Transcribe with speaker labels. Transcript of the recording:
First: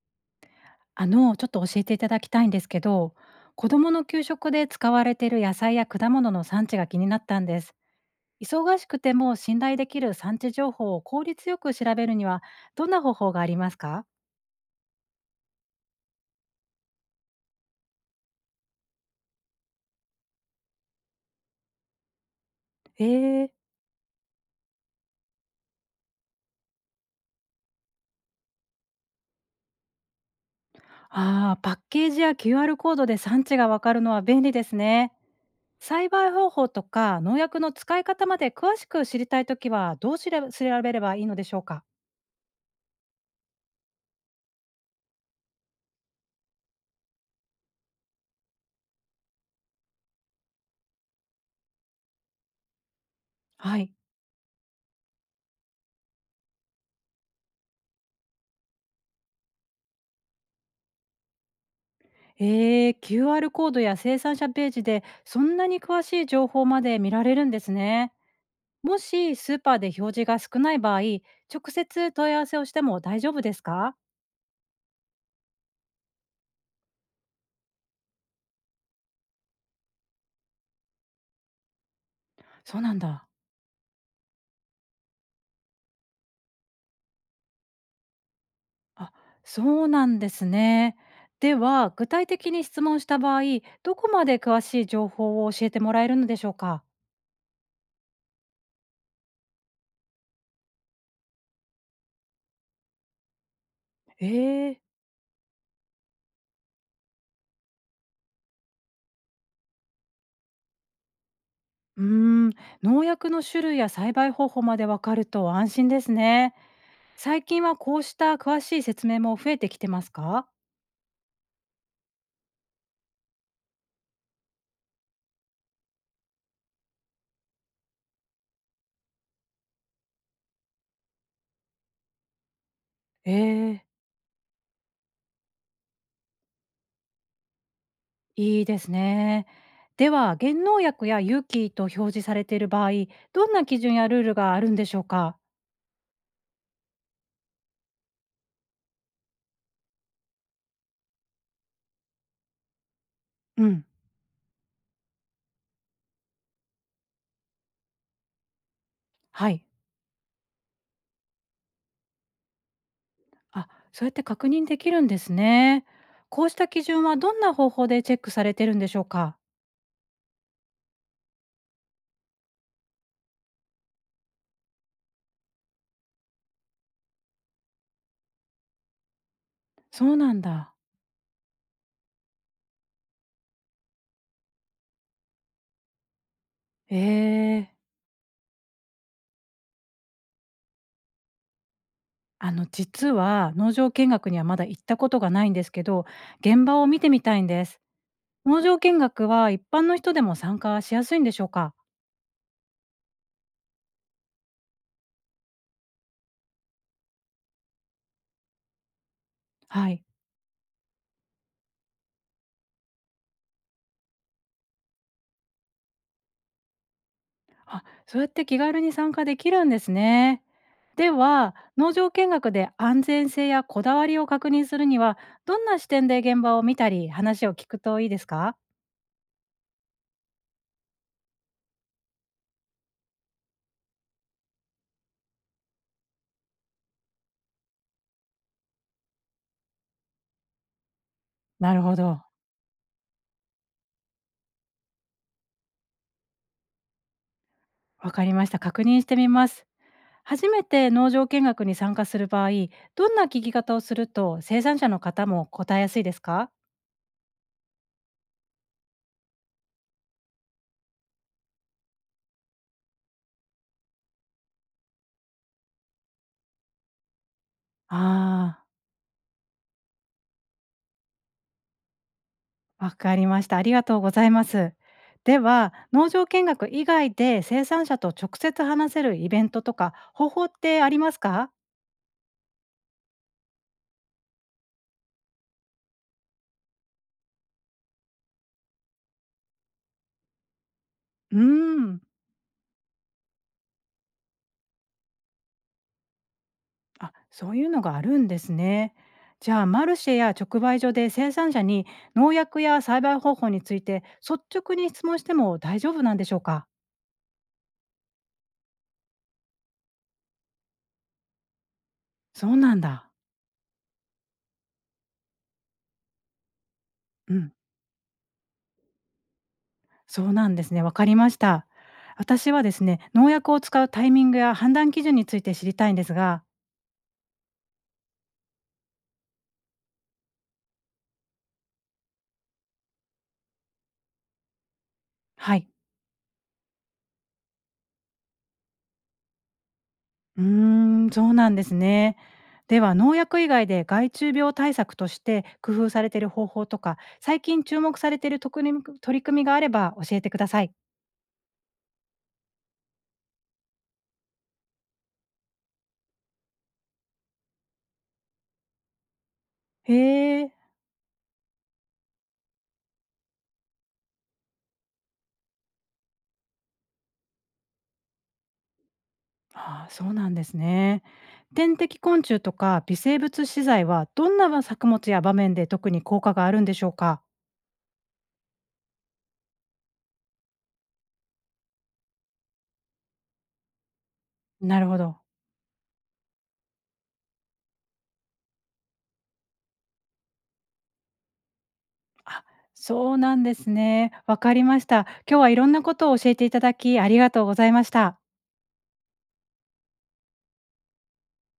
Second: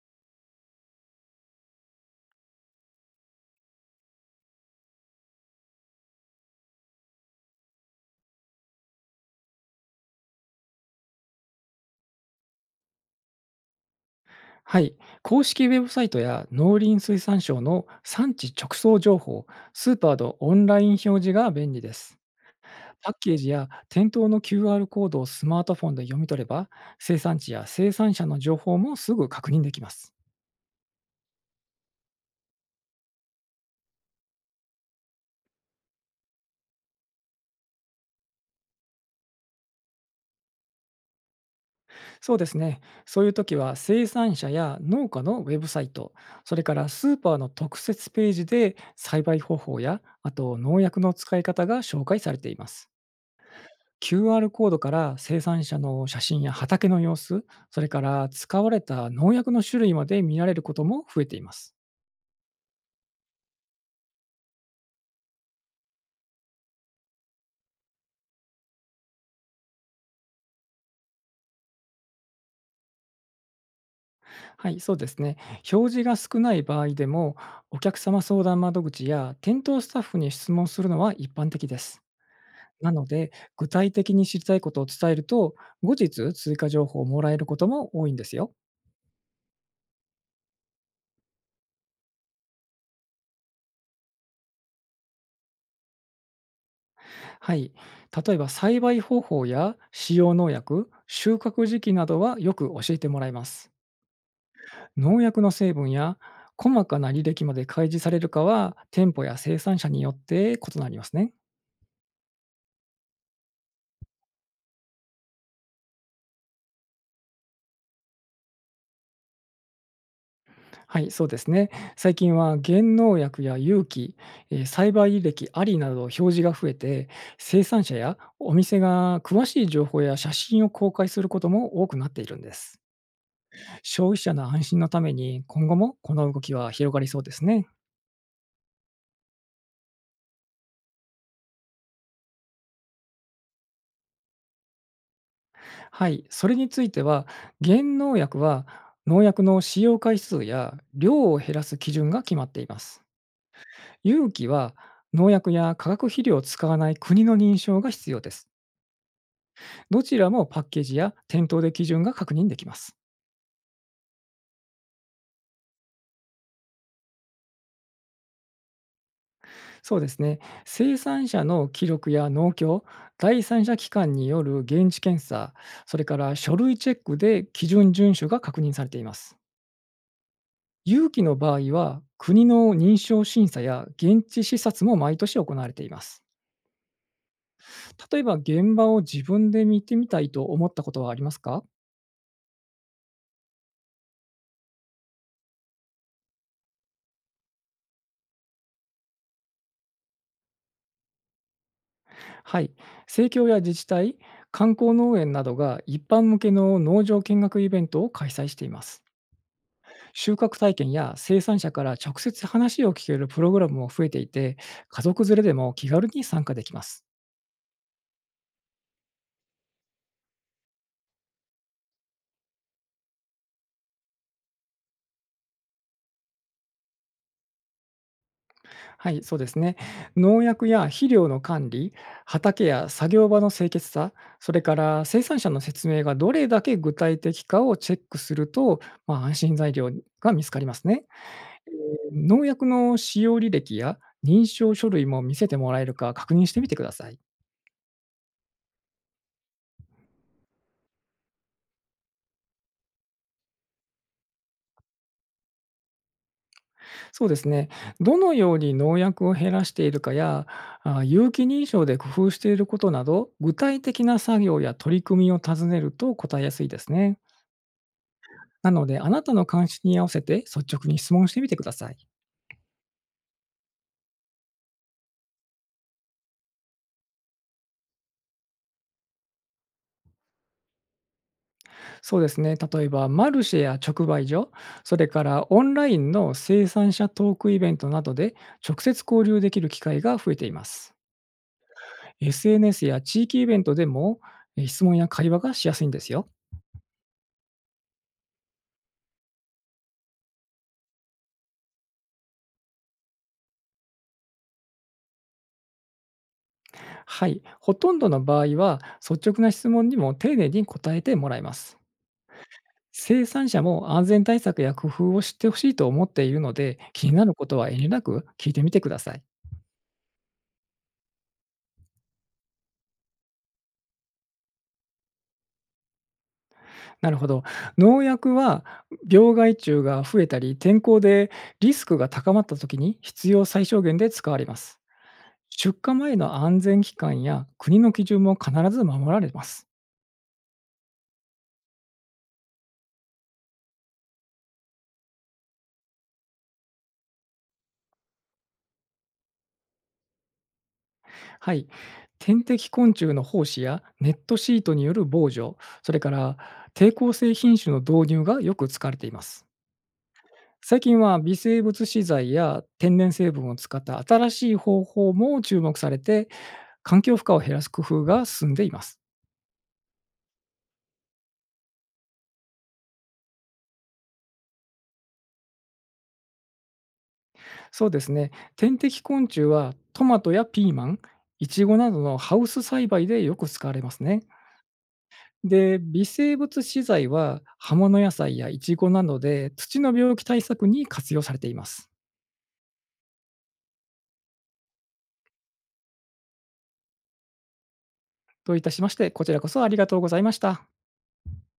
Speaker 1: ちょっと教えていただきたいんですけど、子供の給食で使われている野菜や果物の産地が気になったんです。忙しくても信頼できる産地情報を効率よく調べるにはどんな方法がありますか？
Speaker 2: はい、公式ウェブサイトや農林水産省の産地直送情報、スーパーのオンライン表示が便利です。
Speaker 1: え
Speaker 2: パッケージ
Speaker 1: ー、
Speaker 2: や店頭の QR コードをスマートフォンで読み取れば、生産地や生産者の情報もすぐ確認できます。
Speaker 1: パッケージや QR コードで産地がわかるのは便利ですね。栽培方法とか農薬の使い方まで詳しく知りたいときはどうしれ調べればいいのでしょうか？
Speaker 2: そうですね、そういう時は生産者や農家のウェブサイト、それからスーパーの特設ページで栽培方法や、あと農薬の使い方が紹介されています。
Speaker 1: はい。
Speaker 2: QR コードから生産者の写真や畑の様子、それから使われた農薬の種類まで見られることも増えています。
Speaker 1: QR コードや生産者ページでそんなに詳しい情報まで見られるんですね。もしスーパーで表示が少ない場合、直接問い合わせをしても大丈夫ですか？
Speaker 2: はい、そうですね。表示が少ない場合でも、お客様相談窓口や店頭スタッフに質問するのは一般的です。
Speaker 1: そう
Speaker 2: な
Speaker 1: なん
Speaker 2: の
Speaker 1: だ。
Speaker 2: で、具体的に知りたいことを伝えると、後日追加情報をもらえることも多いんですよ。
Speaker 1: あ、そうなんですね。では、具体的に質問した場合、どこまで詳しい情報を教えてもらえるのでしょうか？
Speaker 2: はい。例えば、栽培方法や使用農薬、収穫時期などはよく教えてもらいます。
Speaker 1: えー、
Speaker 2: 農薬の成分や細かな履歴まで開示されるかは店舗や生産者によって異なりますね。
Speaker 1: うーん、農薬の種類や栽培方法までわかると安心ですね。最近はこうした詳しい説明も増えてきてますか？
Speaker 2: はい、そうですね。最近は原農薬や有機、栽培履歴ありなどの表示が増えて、生産者やお店が詳しい情報や写真を公開することも多くなっているんです。
Speaker 1: ええ、
Speaker 2: 消費者の安心のために今後もこの動きは広がりそうですね。
Speaker 1: いいですね。では、減農薬や有機と表示されている場合、どんな基準やルールがあるんでしょうか？
Speaker 2: はい、それについては、減農薬は農薬の使用回数や量を減らす基準が決まっています。
Speaker 1: うん、
Speaker 2: 有機は農薬や化学肥料を使わない国の認証が必要です。
Speaker 1: はい。
Speaker 2: どちらもパッケージや店頭で基準が確認できます。
Speaker 1: あ、そうやって確認できるんですね。こうした基準はどんな方法でチェックされてるんでしょうか？
Speaker 2: そうですね、生産者の記録や農協、第三者機関による現地検査、それから書類チェックで基準遵守が確認されています。
Speaker 1: そうなんだ。
Speaker 2: 有機の場合は、国の認証審査や現地視察も毎年行われています。
Speaker 1: ええ。
Speaker 2: 例えば、現場を自分で見てみたいと思ったことはありますか？
Speaker 1: 実は農場見学にはまだ行ったことがないんですけど、現場を見てみたいんです。農場見学は一般の人でも参加しやすいんでしょうか？
Speaker 2: はい。政教や自治体、観光農園などが一般向けの農場見学イベントを開催しています。
Speaker 1: はい。
Speaker 2: 収穫体験や生産者から直接話を聞けるプログラムも増えていて、家族連れでも気軽に参加できます。
Speaker 1: あ、そうやって気軽に参加できるんですね。では、農場見学で安全性やこだわりを確認するには、どんな視点で現場を見たり、話を聞くといいですか？
Speaker 2: はい、そうですね。農薬や肥料の管理、畑や作業場の清潔さ、それから生産者の説明がどれだけ具体的かをチェックすると、まあ、安心材料が見つかりますね。
Speaker 1: なるほど。
Speaker 2: 農薬の使用履歴や認証書類も見せてもらえるか確認してみてください。
Speaker 1: わかりました。確認してみます。初めて農場見学に参加する場合、どんな聞き方をすると生産者の方も答えやすいですか？
Speaker 2: そうですね。どのように農薬を減らしているかや、あ有機認証で工夫していることなど、具体的な作業や取り組みを尋ねると答えやすいですね。
Speaker 1: ああー、
Speaker 2: なので、あなたの関心に合わせて率直に質問してみてください。
Speaker 1: わかりました。ありがとうございます。では、農場見学以外で生産者と直接話せるイベントとか方法ってありますか？
Speaker 2: そうですね。例えば、マルシェや直売所、それからオンラインの生産者トークイベントなどで直接交流できる機会が増えています。
Speaker 1: うーん。
Speaker 2: SNS や地域イベントでも質問や会話がしやすいんですよ。
Speaker 1: あ、そういうのがあるんですね。じゃあ、マルシェや直売所で生産者に農薬や栽培方法について率直に質問しても大丈夫なんでしょうか？
Speaker 2: はい。ほとんどの場合は、率直な質問にも丁寧に答えてもらいます。
Speaker 1: そうなんだ。
Speaker 2: 生産者も安全対策や工夫を知ってほしいと思っているので、気になる
Speaker 1: う
Speaker 2: こ
Speaker 1: ん。
Speaker 2: とは遠慮なく聞いてみてください。
Speaker 1: そうなんですね。わかりました。私はですね、農薬を使うタイミングや判断基準について知りたいんですが、
Speaker 2: なるほど。農薬は病害虫が増えたり、天候でリスクが高まった時に必要最小限で使われます。
Speaker 1: はい。
Speaker 2: 出荷前の安全期間や国の基準も必ず守られます。
Speaker 1: うーん、そうなんですね。では農薬以外で害虫病対策として工夫されている方法とか、最近注目されている特に取り組みがあれば教えてください。
Speaker 2: はい。天敵昆虫の胞子やネットシートによる防除、それから抵抗性品種の導入がよく使われています。
Speaker 1: へえ、
Speaker 2: 最近は微生物資材や天然成分を使った新しい方法も注目されて、環境負荷を減らす工夫が進んでいます。
Speaker 1: ああ、そうなんですね。天敵昆虫とか微生物資材はどんな作物や場面で特に効果があるんでしょうか？
Speaker 2: そうですね。天敵昆虫はトマトやピーマン、イチゴなどのハウス栽培でよく使われますね。
Speaker 1: なるほど。
Speaker 2: で、微生物資材は葉物野菜やイチゴなどで土の病気対策に活用されています。
Speaker 1: あ、そうなんですね。わかりました。今日はいろんなことを教えていただきありがとうございました。
Speaker 2: どういたしまして、こちらこそありがとうございました。